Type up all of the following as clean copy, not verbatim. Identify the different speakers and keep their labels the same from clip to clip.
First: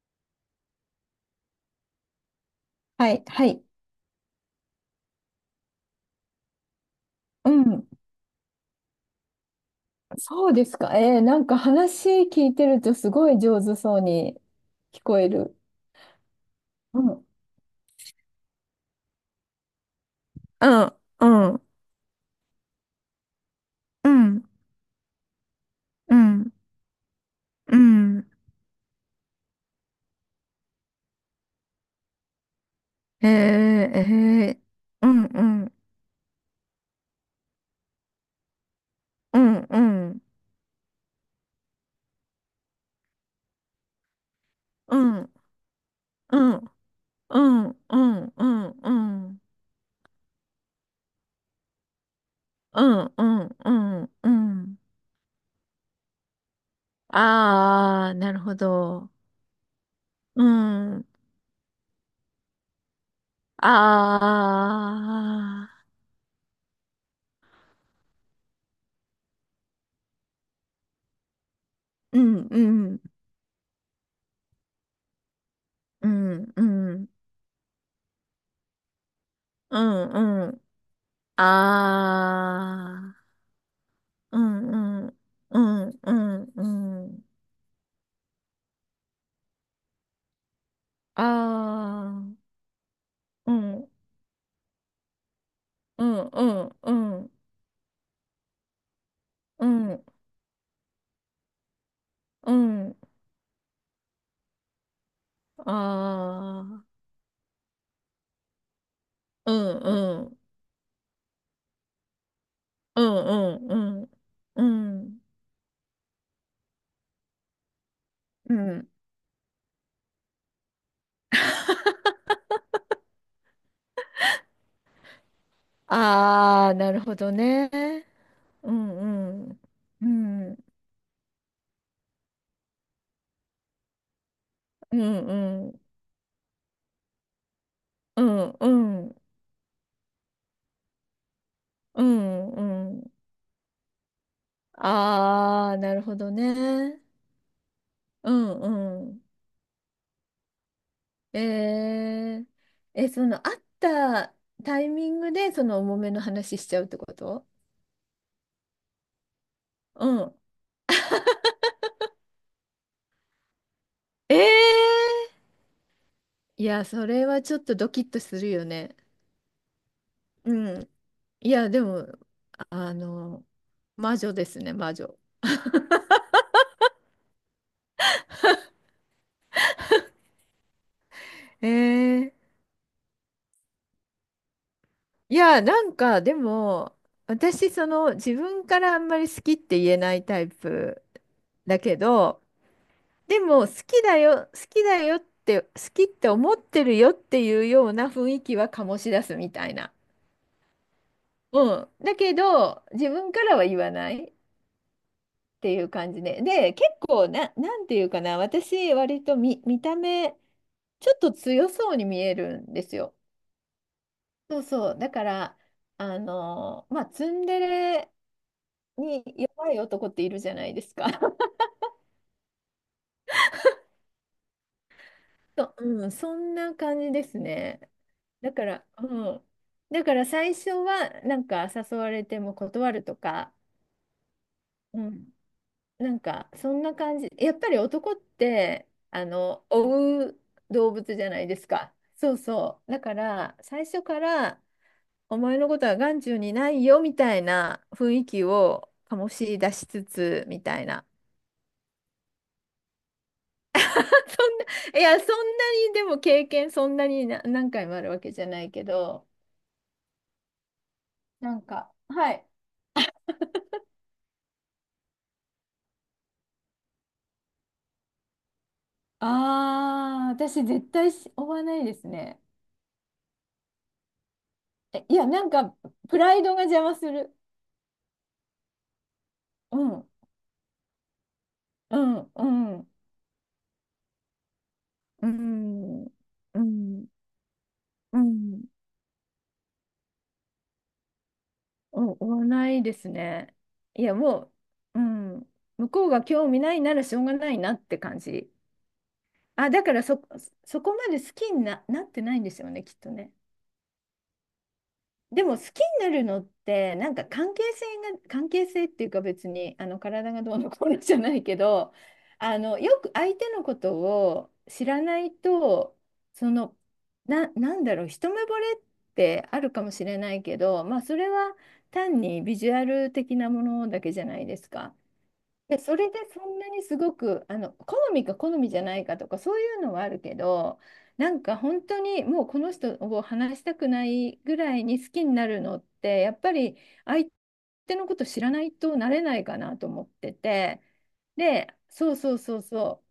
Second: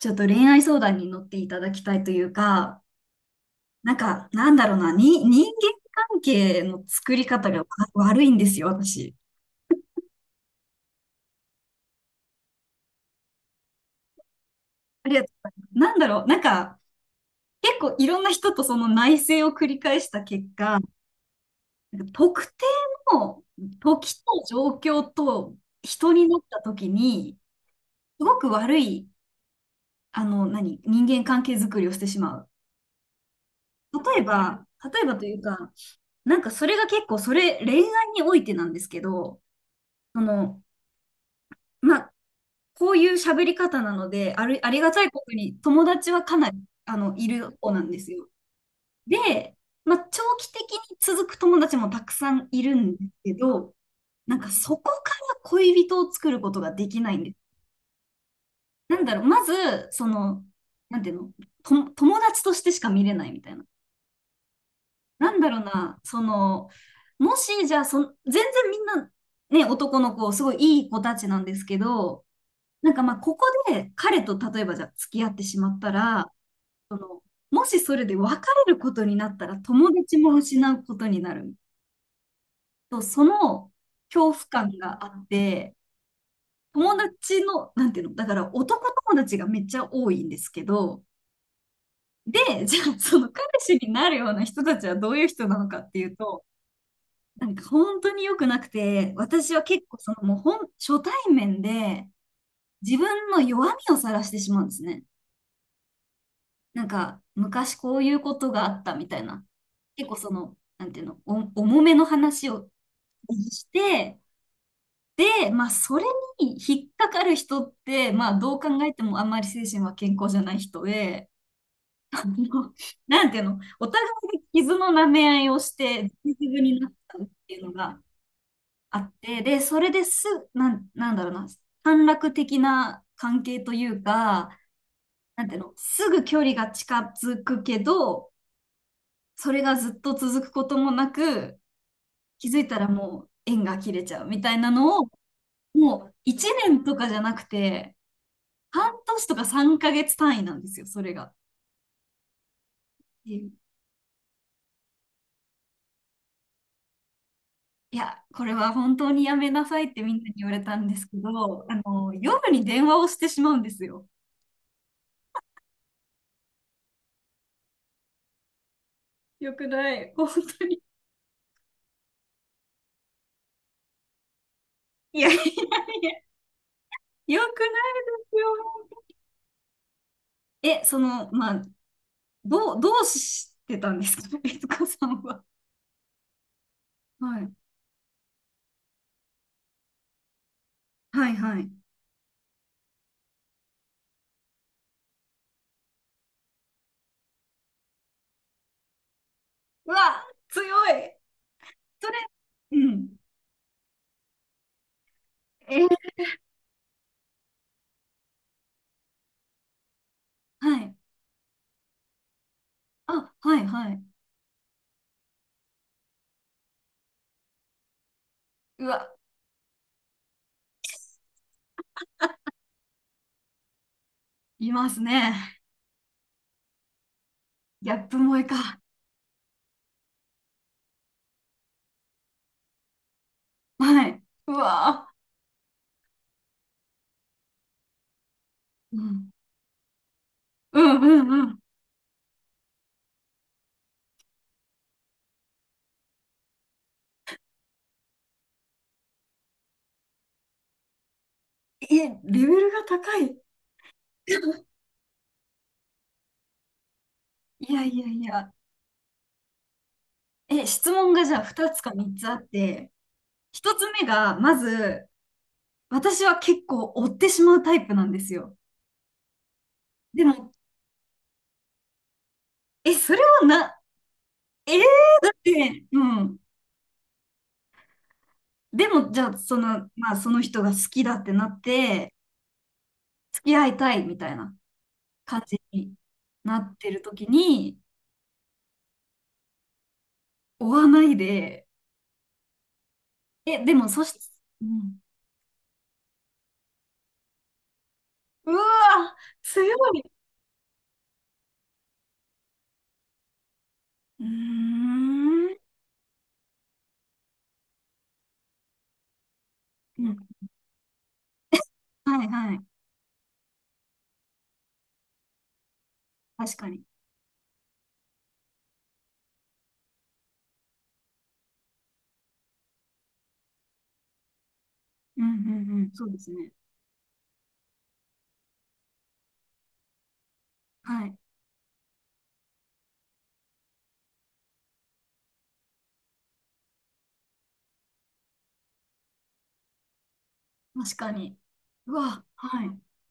Speaker 1: ちょっと恋愛相談に乗っていただきたいというか、
Speaker 2: はい、はい。
Speaker 1: なんか、なんだろうな、に、人間関係の作り方
Speaker 2: う
Speaker 1: が
Speaker 2: ん。
Speaker 1: 悪いんですよ、私。
Speaker 2: そうですか。なんか話聞いてるとすごい上手そうに聞
Speaker 1: あり
Speaker 2: こ
Speaker 1: がと
Speaker 2: え
Speaker 1: うござ
Speaker 2: る。
Speaker 1: います。
Speaker 2: うん。
Speaker 1: 結構いろんな人とその内省を繰り返した結
Speaker 2: う
Speaker 1: 果、
Speaker 2: ん、うん、
Speaker 1: 特定の
Speaker 2: う
Speaker 1: 時
Speaker 2: ん、
Speaker 1: と状況と人
Speaker 2: う
Speaker 1: になっ
Speaker 2: ん、
Speaker 1: た時に、
Speaker 2: う
Speaker 1: す
Speaker 2: ん。
Speaker 1: ごく悪い、人間関係作りをしてしまう。
Speaker 2: えー、え
Speaker 1: 例え
Speaker 2: う
Speaker 1: ば
Speaker 2: ん、
Speaker 1: という
Speaker 2: う
Speaker 1: か、
Speaker 2: ん、
Speaker 1: それが結構、恋愛においてなんですけ
Speaker 2: う
Speaker 1: ど、
Speaker 2: ん、う
Speaker 1: そ
Speaker 2: ん、
Speaker 1: の、まあ、こういう喋り方なので、ありが
Speaker 2: う
Speaker 1: たい
Speaker 2: ん、
Speaker 1: ことに友達はかな
Speaker 2: う
Speaker 1: り、
Speaker 2: ん、
Speaker 1: い
Speaker 2: う
Speaker 1: る
Speaker 2: ん、う
Speaker 1: 方な
Speaker 2: ん、
Speaker 1: ん
Speaker 2: う
Speaker 1: ですよ。
Speaker 2: ん、うん、うん、
Speaker 1: で、まあ、長期的に続く友達もたくさんいるんです
Speaker 2: う
Speaker 1: けど、
Speaker 2: ん、う
Speaker 1: そ
Speaker 2: ん。
Speaker 1: こから恋人を作ることができないんです。
Speaker 2: あー、なるほど。
Speaker 1: まず、そ
Speaker 2: う
Speaker 1: の、なん
Speaker 2: ん。
Speaker 1: ていうの、友達としてしか見れないみたいな。
Speaker 2: あ
Speaker 1: なんだろうな、その、もし、じゃあ全然みんな、ね、男の子、すごいいい子たちなんですけ
Speaker 2: ー、う
Speaker 1: ど、
Speaker 2: ん、うん、
Speaker 1: まあ、ここで彼と例えばじゃあ付き合ってしまった
Speaker 2: う
Speaker 1: ら、
Speaker 2: ん、うん、
Speaker 1: もしそれで別れることになったら
Speaker 2: う
Speaker 1: 友達も
Speaker 2: ん、うん、
Speaker 1: 失うことになる。
Speaker 2: ああ、
Speaker 1: その恐怖
Speaker 2: う
Speaker 1: 感が
Speaker 2: んう
Speaker 1: あ
Speaker 2: ん、
Speaker 1: っ
Speaker 2: う
Speaker 1: て、
Speaker 2: んうん
Speaker 1: 友
Speaker 2: うん。
Speaker 1: 達の、なんていうの、だから男友達がめっちゃ多いんですけど、
Speaker 2: ああ、
Speaker 1: で、じゃあその彼
Speaker 2: う
Speaker 1: 氏
Speaker 2: ん
Speaker 1: になるような人たちはどういう人なのかって
Speaker 2: う
Speaker 1: いう
Speaker 2: んう
Speaker 1: と、
Speaker 2: んうん
Speaker 1: 本当に良くなくて、私は
Speaker 2: う
Speaker 1: 結構
Speaker 2: ん
Speaker 1: そのもう本、初対面で
Speaker 2: うん
Speaker 1: 自分の弱みを晒してしまうんですね。
Speaker 2: ああ、
Speaker 1: 昔こういうことがあったみたいな。
Speaker 2: うん
Speaker 1: 結構
Speaker 2: うん
Speaker 1: なんていうの、重めの話を
Speaker 2: うん
Speaker 1: し
Speaker 2: うん
Speaker 1: て、
Speaker 2: うんうん
Speaker 1: で、まあ、それに引っかかる人って、まあ、どう考えてもあんまり精神は健康じゃない人で、あのなんていうの、お互いが傷の舐め合いをして、自分
Speaker 2: ああ、
Speaker 1: になっ
Speaker 2: なるほ
Speaker 1: たっ
Speaker 2: ど
Speaker 1: ていう
Speaker 2: ね。
Speaker 1: のが
Speaker 2: う
Speaker 1: あっ
Speaker 2: ん
Speaker 1: て、
Speaker 2: う
Speaker 1: で、
Speaker 2: ん
Speaker 1: それで
Speaker 2: う
Speaker 1: すぐ、
Speaker 2: ん
Speaker 1: なんだろうな、短絡的な関係というか、
Speaker 2: うんう
Speaker 1: なんていう
Speaker 2: んう
Speaker 1: の、
Speaker 2: ん
Speaker 1: すぐ距離が近づくけど、
Speaker 2: うん
Speaker 1: それがずっと続くこともなく、
Speaker 2: う
Speaker 1: 気
Speaker 2: ん
Speaker 1: づいたら
Speaker 2: うん
Speaker 1: もう縁が切れちゃうみたいなのを、
Speaker 2: ああ、なる
Speaker 1: もう
Speaker 2: ほど
Speaker 1: 1年と
Speaker 2: ね。
Speaker 1: かじゃなくて、
Speaker 2: う
Speaker 1: 半
Speaker 2: んうん。
Speaker 1: 年とか3ヶ月単位なんですよ、それが。
Speaker 2: えー、その会ったタイミングでその重めの話しちゃうってこと？
Speaker 1: いや、これは本当にやめなさいって
Speaker 2: う
Speaker 1: みんなに
Speaker 2: ん。
Speaker 1: 言われたんですけど、夜に電話をしてしまうんですよ。
Speaker 2: ええ、いや、それはちょっとドキッとするよね。
Speaker 1: よくない、本当
Speaker 2: う
Speaker 1: に。
Speaker 2: ん。いや、でも、あの、魔女ですね、魔女。
Speaker 1: いやいやいや、よくないよ。え、その、まあ、
Speaker 2: えー、
Speaker 1: どうしてたんですか、悦子さん
Speaker 2: い
Speaker 1: は。
Speaker 2: や、なんか、でも、
Speaker 1: はい。
Speaker 2: 私、その、自分からあんまり好きって言えないタイプ
Speaker 1: はいはい。
Speaker 2: だけど、でも好きだよ、好きだよって、好きって思ってるよっていうような雰囲気は醸し出すみたい
Speaker 1: う
Speaker 2: な。
Speaker 1: わ、強い。
Speaker 2: うん。
Speaker 1: そ
Speaker 2: だ
Speaker 1: れ、
Speaker 2: け
Speaker 1: う
Speaker 2: ど、自
Speaker 1: ん。
Speaker 2: 分からは言わないって
Speaker 1: え
Speaker 2: いう
Speaker 1: ー、
Speaker 2: 感じで。で、結構な、なんていうかな、私、割と見た目、
Speaker 1: はい。
Speaker 2: ちょっと強そうに見えるんですよ。
Speaker 1: あ、はいはい。
Speaker 2: そうそう。だから、まあ、ツンデレ
Speaker 1: うわ、
Speaker 2: に弱い男っているじゃないですか。
Speaker 1: いますね。
Speaker 2: そんな感じですね。
Speaker 1: ギャップ萌え
Speaker 2: だか
Speaker 1: か。
Speaker 2: ら、うん。だから最初は、なんか誘われても断るとか、
Speaker 1: はい。う
Speaker 2: う
Speaker 1: わ
Speaker 2: ん。なんか、そんな感じ。やっぱり男って、
Speaker 1: ー、うん。
Speaker 2: 追う
Speaker 1: う
Speaker 2: 動
Speaker 1: ん
Speaker 2: 物じ
Speaker 1: う
Speaker 2: ゃな
Speaker 1: んう
Speaker 2: いで
Speaker 1: ん。
Speaker 2: すか。そうそう。だから、最初から、お前のことは眼中にないよ、みたいな雰囲気を醸し出しつつ、みたいな。
Speaker 1: え、レベルが高い。
Speaker 2: そんな、いや、そんなに、でも経験そんなに何
Speaker 1: いや
Speaker 2: 回も
Speaker 1: い
Speaker 2: あ
Speaker 1: や
Speaker 2: るわ
Speaker 1: い
Speaker 2: けじゃ
Speaker 1: や。
Speaker 2: ないけど、
Speaker 1: え、質問がじゃあ
Speaker 2: なん
Speaker 1: 2つか
Speaker 2: か、
Speaker 1: 3つ
Speaker 2: は
Speaker 1: あっ
Speaker 2: い。
Speaker 1: て、1つ目が、まず、私は結構追ってしまうタイプなんですよ。
Speaker 2: あ
Speaker 1: で
Speaker 2: あ、
Speaker 1: も、
Speaker 2: 私絶対追わないですね。
Speaker 1: え、それはな、えー、
Speaker 2: え、いや、
Speaker 1: だっ
Speaker 2: なんか、
Speaker 1: て、う
Speaker 2: プラ
Speaker 1: ん。
Speaker 2: イドが邪魔する。
Speaker 1: でも、じゃあ、
Speaker 2: うん、
Speaker 1: まあ、その人が好きだってなっ
Speaker 2: う
Speaker 1: て、
Speaker 2: ん、うん、
Speaker 1: 付き合いたいみたいな。
Speaker 2: う
Speaker 1: 感じに
Speaker 2: ん、
Speaker 1: な
Speaker 2: う
Speaker 1: ってる
Speaker 2: ん、
Speaker 1: 時に
Speaker 2: うん、
Speaker 1: 追わないで、
Speaker 2: 追わないですね。
Speaker 1: え、でも
Speaker 2: い
Speaker 1: そ
Speaker 2: や、
Speaker 1: し、
Speaker 2: も
Speaker 1: うん、
Speaker 2: う、うん、向こうが興味ないならしょうがないなって感
Speaker 1: う
Speaker 2: じ。
Speaker 1: わー、強
Speaker 2: あ、だから
Speaker 1: い。
Speaker 2: そこまで好きになってないんですよね、きっとね。
Speaker 1: うー
Speaker 2: で
Speaker 1: ん。
Speaker 2: も好きになるのってなんか関係性っていうか、別にあの
Speaker 1: うん、
Speaker 2: 体がどうのこうのじゃないけど、
Speaker 1: はいは
Speaker 2: あ
Speaker 1: い。
Speaker 2: のよく相手のことを知らないと、そ
Speaker 1: 確か
Speaker 2: の
Speaker 1: に。
Speaker 2: なんだろう、一目惚れってあるかもしれないけど、まあそれは単にビジュアル的なものだけじゃないですか。
Speaker 1: うんう
Speaker 2: で、
Speaker 1: んうん。
Speaker 2: そ
Speaker 1: そう
Speaker 2: れ
Speaker 1: で
Speaker 2: で
Speaker 1: す
Speaker 2: そ
Speaker 1: ね。
Speaker 2: んなにすごく、好みか好みじゃないかとか、そういうのはあるけど、
Speaker 1: はい。
Speaker 2: なんか本当にもうこの人を話したくないぐらいに好きになるのって、やっぱり相手のこと知らないとなれないかなと思ってて、
Speaker 1: 確かに。
Speaker 2: で、
Speaker 1: う
Speaker 2: そう
Speaker 1: わ、
Speaker 2: そうそう
Speaker 1: はい。
Speaker 2: そう。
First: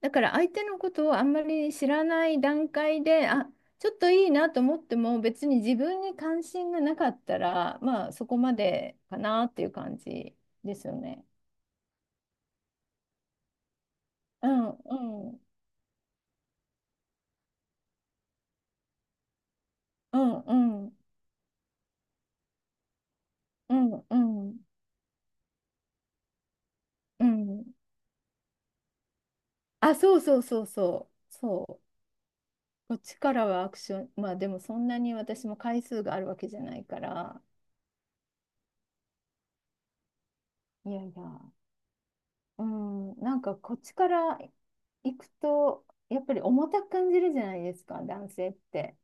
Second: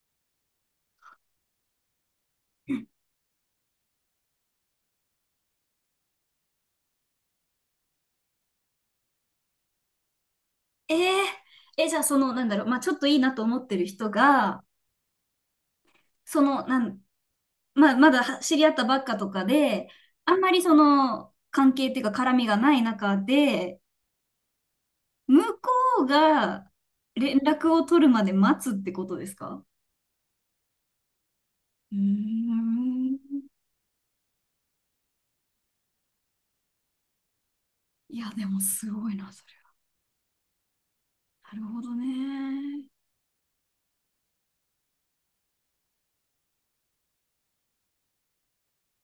Speaker 2: だから相手のことをあんまり知らない段
Speaker 1: うん、
Speaker 2: 階で、あ、ちょっといいなと思っても、別に自分に関心がなかったら、まあそこまでかなっていう感じです
Speaker 1: え
Speaker 2: よ
Speaker 1: ー、
Speaker 2: ね。
Speaker 1: じゃあまあちょっといいなと思ってる人
Speaker 2: う
Speaker 1: が、
Speaker 2: んうん
Speaker 1: その、なん、まあまだは知り合ったばっかとかで、
Speaker 2: う
Speaker 1: あ
Speaker 2: ん
Speaker 1: んま
Speaker 2: う
Speaker 1: り
Speaker 2: ん
Speaker 1: 関係っていうか絡みがない中
Speaker 2: う
Speaker 1: で、
Speaker 2: んうん
Speaker 1: 向こうが
Speaker 2: う
Speaker 1: 連
Speaker 2: ん、
Speaker 1: 絡を取るまで待つってことですか？
Speaker 2: あ、そうそうそうそうそう、
Speaker 1: うー
Speaker 2: こっちか
Speaker 1: ん。
Speaker 2: らはアクション、まあでもそんなに私も回数があるわけじゃないから、
Speaker 1: いや、でもすごいな、それ
Speaker 2: いやいや、
Speaker 1: は。なるほど
Speaker 2: う
Speaker 1: ね。
Speaker 2: ん、なんかこっちから行くとやっぱり重たく感じるじゃないですか、男性って。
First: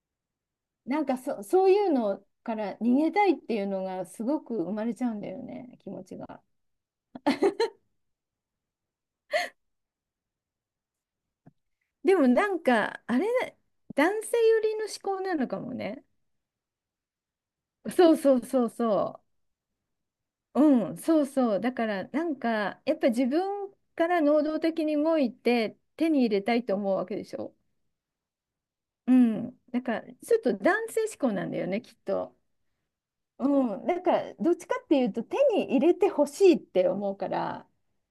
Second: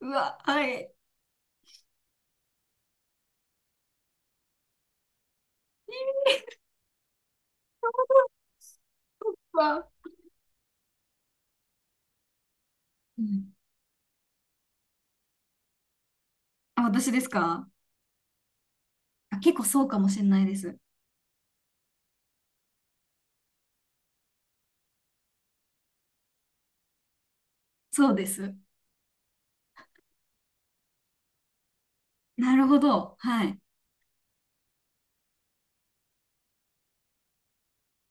Speaker 1: うわ、はい。
Speaker 2: なんかそういうのから逃げたいっていうのがすごく生まれちゃうんだよね、気持ちが。
Speaker 1: うわ、
Speaker 2: でもなんかあ
Speaker 1: う
Speaker 2: れ、
Speaker 1: ん、
Speaker 2: 男性寄りの思考なのかもね。
Speaker 1: あ、私ですか？
Speaker 2: そうそうそうそ
Speaker 1: あ、結構そうかもしれないで
Speaker 2: う。
Speaker 1: す。
Speaker 2: うん、そうそう。だからなんかやっぱ自分から能動的に動いて手に入れたいと思うわけでしょ。
Speaker 1: そうです。
Speaker 2: うん。だからちょっと男性志向なんだよね、きっと。
Speaker 1: なるほど。はい。
Speaker 2: うん。だからどっちかっていうと手に入れてほしいって思うから、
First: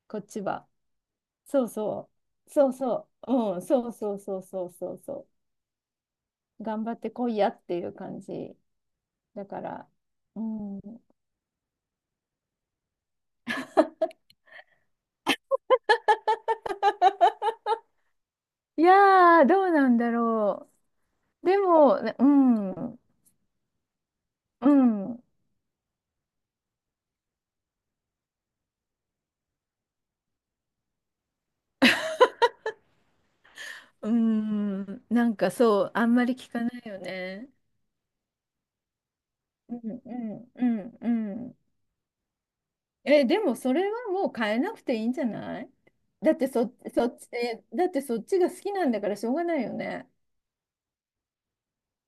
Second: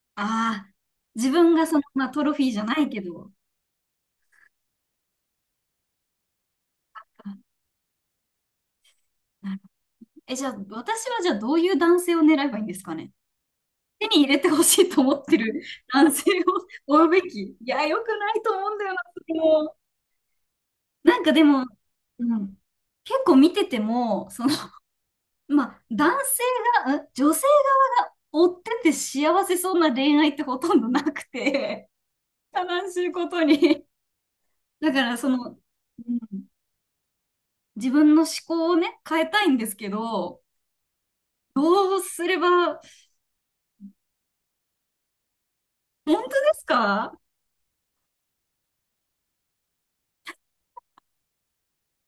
Speaker 2: こっち
Speaker 1: あ
Speaker 2: は。
Speaker 1: あ、自分
Speaker 2: そ
Speaker 1: が
Speaker 2: う
Speaker 1: まあ、
Speaker 2: そ
Speaker 1: トロフィ
Speaker 2: う。
Speaker 1: ーじゃ
Speaker 2: そう
Speaker 1: ないけ
Speaker 2: そ
Speaker 1: ど。
Speaker 2: う。うん。そうそうそうそうそうそう。頑張ってこい
Speaker 1: あ、
Speaker 2: やっていう感じ。だ
Speaker 1: なる
Speaker 2: か
Speaker 1: ほど。
Speaker 2: ら。う
Speaker 1: じゃあ、
Speaker 2: ん。
Speaker 1: 私はじゃあどういう男性を狙えばいいんですかね？手に入れてほしいと思ってる 男性を追うべき。いや、良くないと思うん
Speaker 2: い
Speaker 1: だよな、それ
Speaker 2: やー、どう
Speaker 1: も。
Speaker 2: なんだろ
Speaker 1: なんかで
Speaker 2: う。で
Speaker 1: も、
Speaker 2: も、ね、
Speaker 1: う
Speaker 2: う
Speaker 1: ん、
Speaker 2: ん、う
Speaker 1: 結構見てても、その、
Speaker 2: ん、う
Speaker 1: まあ、男性が、うん、女性側が追ってて幸せそうな恋愛ってほとんどなくて、悲しいことに。
Speaker 2: ー
Speaker 1: だか
Speaker 2: ん、
Speaker 1: ら
Speaker 2: なんかそう、あ
Speaker 1: う
Speaker 2: んまり
Speaker 1: ん、
Speaker 2: 聞かないよね。
Speaker 1: 自分の思考をね、変えたいんです
Speaker 2: う
Speaker 1: け
Speaker 2: ん、う
Speaker 1: ど、
Speaker 2: ん、うん、うん。
Speaker 1: どうすれば、
Speaker 2: え、でもそれはもう変えなくていいんじゃない？
Speaker 1: 本当
Speaker 2: だ
Speaker 1: で
Speaker 2: って
Speaker 1: す
Speaker 2: そ
Speaker 1: か？
Speaker 2: っち、だってそっちが好きなんだからしょうがないよね。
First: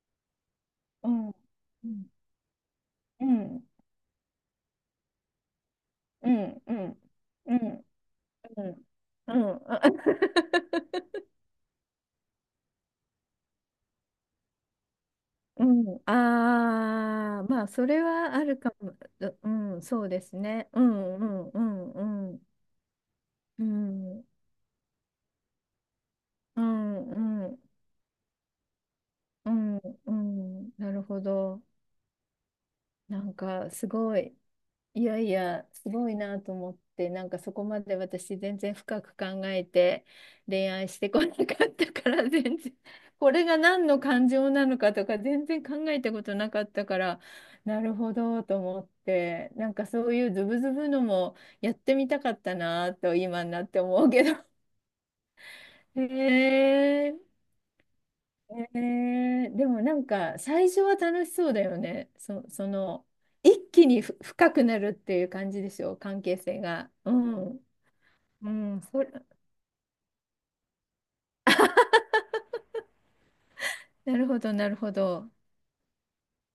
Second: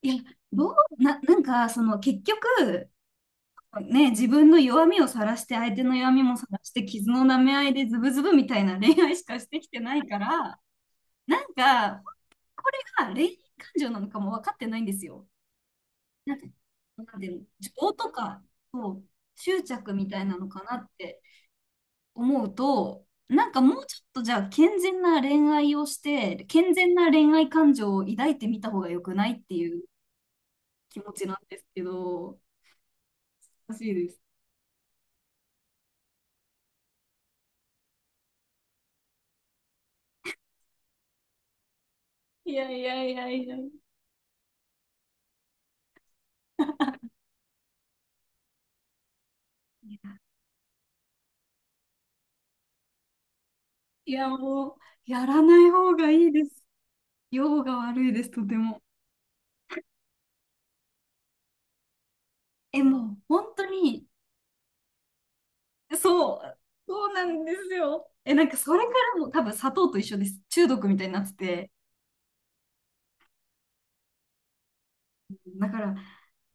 Speaker 1: いや、どう、
Speaker 2: う
Speaker 1: な、
Speaker 2: ん、
Speaker 1: なんか、そ
Speaker 2: う
Speaker 1: の
Speaker 2: ん、
Speaker 1: 結局、
Speaker 2: うん、
Speaker 1: ね、自分の弱みを晒して、相手の弱み
Speaker 2: う
Speaker 1: も晒
Speaker 2: ん、
Speaker 1: し
Speaker 2: う
Speaker 1: て、
Speaker 2: ん、
Speaker 1: 傷の舐め
Speaker 2: う
Speaker 1: 合いで
Speaker 2: ん、
Speaker 1: ズブズブみた
Speaker 2: う
Speaker 1: いな
Speaker 2: ん。
Speaker 1: 恋愛しかしてきてないから、なんか、これが恋愛感情なのかも分かってないんですよ。
Speaker 2: うん、
Speaker 1: なんか、なんで、
Speaker 2: ああ、まあ、そ
Speaker 1: 情
Speaker 2: れ
Speaker 1: と
Speaker 2: はあ
Speaker 1: か
Speaker 2: るかも。うう
Speaker 1: 執
Speaker 2: ん、
Speaker 1: 着
Speaker 2: そ
Speaker 1: み
Speaker 2: う
Speaker 1: た
Speaker 2: で
Speaker 1: いな
Speaker 2: す
Speaker 1: のか
Speaker 2: ね。
Speaker 1: な
Speaker 2: う
Speaker 1: っ
Speaker 2: ん、
Speaker 1: て
Speaker 2: うん、うん、うん。
Speaker 1: 思うと、
Speaker 2: う
Speaker 1: もうちょっと
Speaker 2: ん、
Speaker 1: じゃあ健全な恋愛をして、
Speaker 2: う
Speaker 1: 健全な恋
Speaker 2: ん、う
Speaker 1: 愛
Speaker 2: ん、
Speaker 1: 感情を抱いてみた方が良くないっ
Speaker 2: う
Speaker 1: てい
Speaker 2: ん、
Speaker 1: う
Speaker 2: うん、な
Speaker 1: 気
Speaker 2: る
Speaker 1: 持
Speaker 2: ほ
Speaker 1: ちなんで
Speaker 2: ど。
Speaker 1: すけど、
Speaker 2: なんか
Speaker 1: 難
Speaker 2: す
Speaker 1: しいで
Speaker 2: ご
Speaker 1: す。
Speaker 2: い、いやいや、すごいなと思って、なんかそこまで私全然深く考えて恋愛してこなかったから、
Speaker 1: い
Speaker 2: 全
Speaker 1: や
Speaker 2: 然、
Speaker 1: いやいや
Speaker 2: これ
Speaker 1: いや。
Speaker 2: が何の感情なのかとか全然考えたことなかったから、なるほどと思って、なんかそういうズブズブのもやってみたかったなと今になって思う
Speaker 1: い
Speaker 2: け
Speaker 1: や、
Speaker 2: ど。
Speaker 1: もう、やらない方 がいいで
Speaker 2: へ
Speaker 1: す。
Speaker 2: え、
Speaker 1: 用が悪いです、とても。
Speaker 2: ねえ、でもなんか最初は楽しそうだよね。そ
Speaker 1: え、
Speaker 2: の
Speaker 1: もう、本当
Speaker 2: 一気に
Speaker 1: に、
Speaker 2: 深くなるっていう感じでしょ、関
Speaker 1: そ
Speaker 2: 係
Speaker 1: う、
Speaker 2: 性が。
Speaker 1: そ
Speaker 2: う
Speaker 1: うなんで
Speaker 2: ん、
Speaker 1: すよ。え、なん
Speaker 2: う
Speaker 1: か、そ
Speaker 2: ん、
Speaker 1: れか
Speaker 2: それ、
Speaker 1: らも多分、砂糖と一緒です。中毒みたいになってて。
Speaker 2: なるほど、なるほど。
Speaker 1: だから、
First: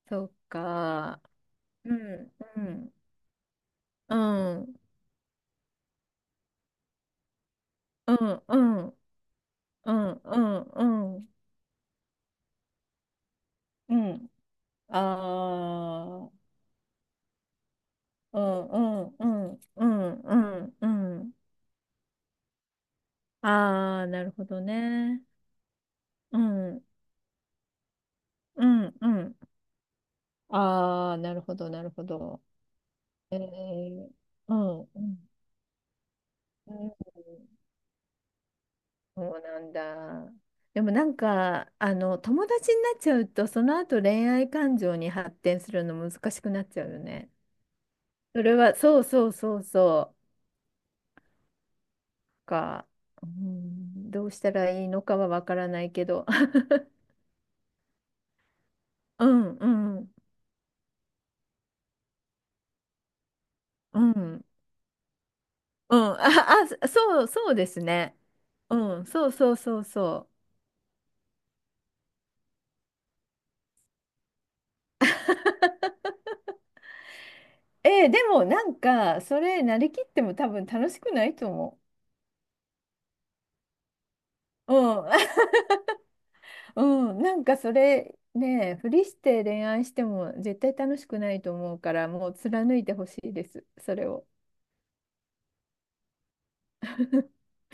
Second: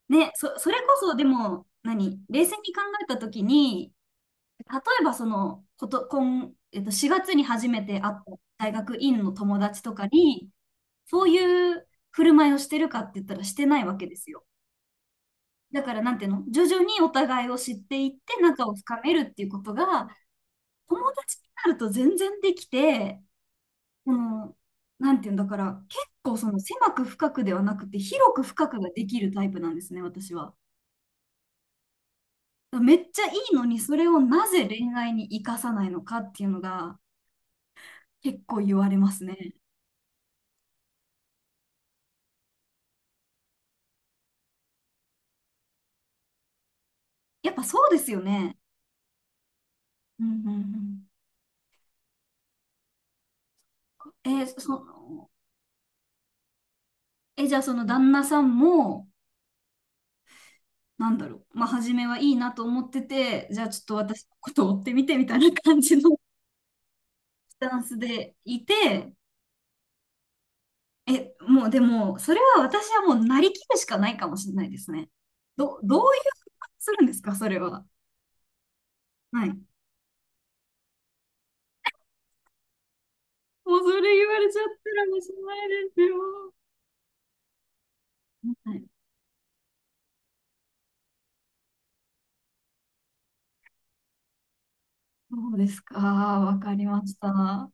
Speaker 2: そ
Speaker 1: ね、
Speaker 2: う
Speaker 1: それこそ、
Speaker 2: か。
Speaker 1: でも、
Speaker 2: う
Speaker 1: 何、
Speaker 2: ん、
Speaker 1: 冷静
Speaker 2: う
Speaker 1: に考
Speaker 2: ん、
Speaker 1: えたときに、
Speaker 2: うん、
Speaker 1: 例えば、今、4月に初めて会
Speaker 2: う
Speaker 1: っ
Speaker 2: ん、う
Speaker 1: た大学
Speaker 2: ん、
Speaker 1: 院の友達
Speaker 2: う
Speaker 1: とか
Speaker 2: ん、う
Speaker 1: に、
Speaker 2: ん、うん、う
Speaker 1: そう
Speaker 2: ん
Speaker 1: いう振る舞いをしてるかって言ったら、してない
Speaker 2: う
Speaker 1: わけです
Speaker 2: ん。
Speaker 1: よ。だから、なんてい
Speaker 2: あ
Speaker 1: う
Speaker 2: あ、
Speaker 1: の、徐々にお互いを知っていって
Speaker 2: う
Speaker 1: 仲
Speaker 2: ん、
Speaker 1: を
Speaker 2: う
Speaker 1: 深め
Speaker 2: ん、う
Speaker 1: るっていうこ
Speaker 2: ん、
Speaker 1: と
Speaker 2: う
Speaker 1: が、
Speaker 2: ん、うん、う
Speaker 1: 友
Speaker 2: ん。
Speaker 1: 達になると全然できて、
Speaker 2: ああ、
Speaker 1: そ
Speaker 2: なるほ
Speaker 1: の、
Speaker 2: ど
Speaker 1: なん
Speaker 2: ね。
Speaker 1: ていうんだから、結構
Speaker 2: うん、
Speaker 1: 狭く深くではなくて、広く
Speaker 2: う
Speaker 1: 深くが
Speaker 2: ん、
Speaker 1: で
Speaker 2: う
Speaker 1: きる
Speaker 2: ん。
Speaker 1: タイプなんですね、私は。
Speaker 2: ああ、なるほど、なるほど。
Speaker 1: だからめっちゃい
Speaker 2: え
Speaker 1: いのに、それ
Speaker 2: ー、
Speaker 1: をな
Speaker 2: う
Speaker 1: ぜ
Speaker 2: ん、
Speaker 1: 恋
Speaker 2: う
Speaker 1: 愛に
Speaker 2: ん、
Speaker 1: 生かさないのかっていうの
Speaker 2: うん、
Speaker 1: が結構言われます
Speaker 2: そう
Speaker 1: ね。
Speaker 2: なんだ。でもなんか、友達になっちゃうと、その後恋愛感情に発展するの難しくなっちゃうよね。
Speaker 1: やっぱそうですよ
Speaker 2: それ
Speaker 1: ね。
Speaker 2: は、そうそうそうそ
Speaker 1: うん
Speaker 2: う。
Speaker 1: うん
Speaker 2: か、うん、ど
Speaker 1: う
Speaker 2: う
Speaker 1: ん。
Speaker 2: したらいいのかはわからないけど。
Speaker 1: じゃあその旦那さんも、
Speaker 2: うん、うん、
Speaker 1: まあ、初めはいいなと思ってて、じゃあちょっと
Speaker 2: うん、う
Speaker 1: 私の
Speaker 2: ん。
Speaker 1: ことを追ってみてみたいな感じの
Speaker 2: あ、あ、そう、そう
Speaker 1: ス
Speaker 2: で
Speaker 1: タ
Speaker 2: す
Speaker 1: ンス
Speaker 2: ね。
Speaker 1: でい
Speaker 2: うん、
Speaker 1: て、
Speaker 2: そうそうそうそ
Speaker 1: もうでも、それは私はもうなりきるしかないかもしれないですね。どういう、するんですか、それは。
Speaker 2: う。でもなんか、そ
Speaker 1: はい。
Speaker 2: れ、なりきっても多分楽しくないと思
Speaker 1: もうそれ言われちゃっ
Speaker 2: う。う
Speaker 1: た
Speaker 2: ん。
Speaker 1: らもうし ないですよ。
Speaker 2: うん、なんかそれ
Speaker 1: は
Speaker 2: ね、
Speaker 1: い。
Speaker 2: ふりして恋愛しても絶対楽しくないと思うから、もう貫いてほしいです、それを。
Speaker 1: そうですか、わかりました。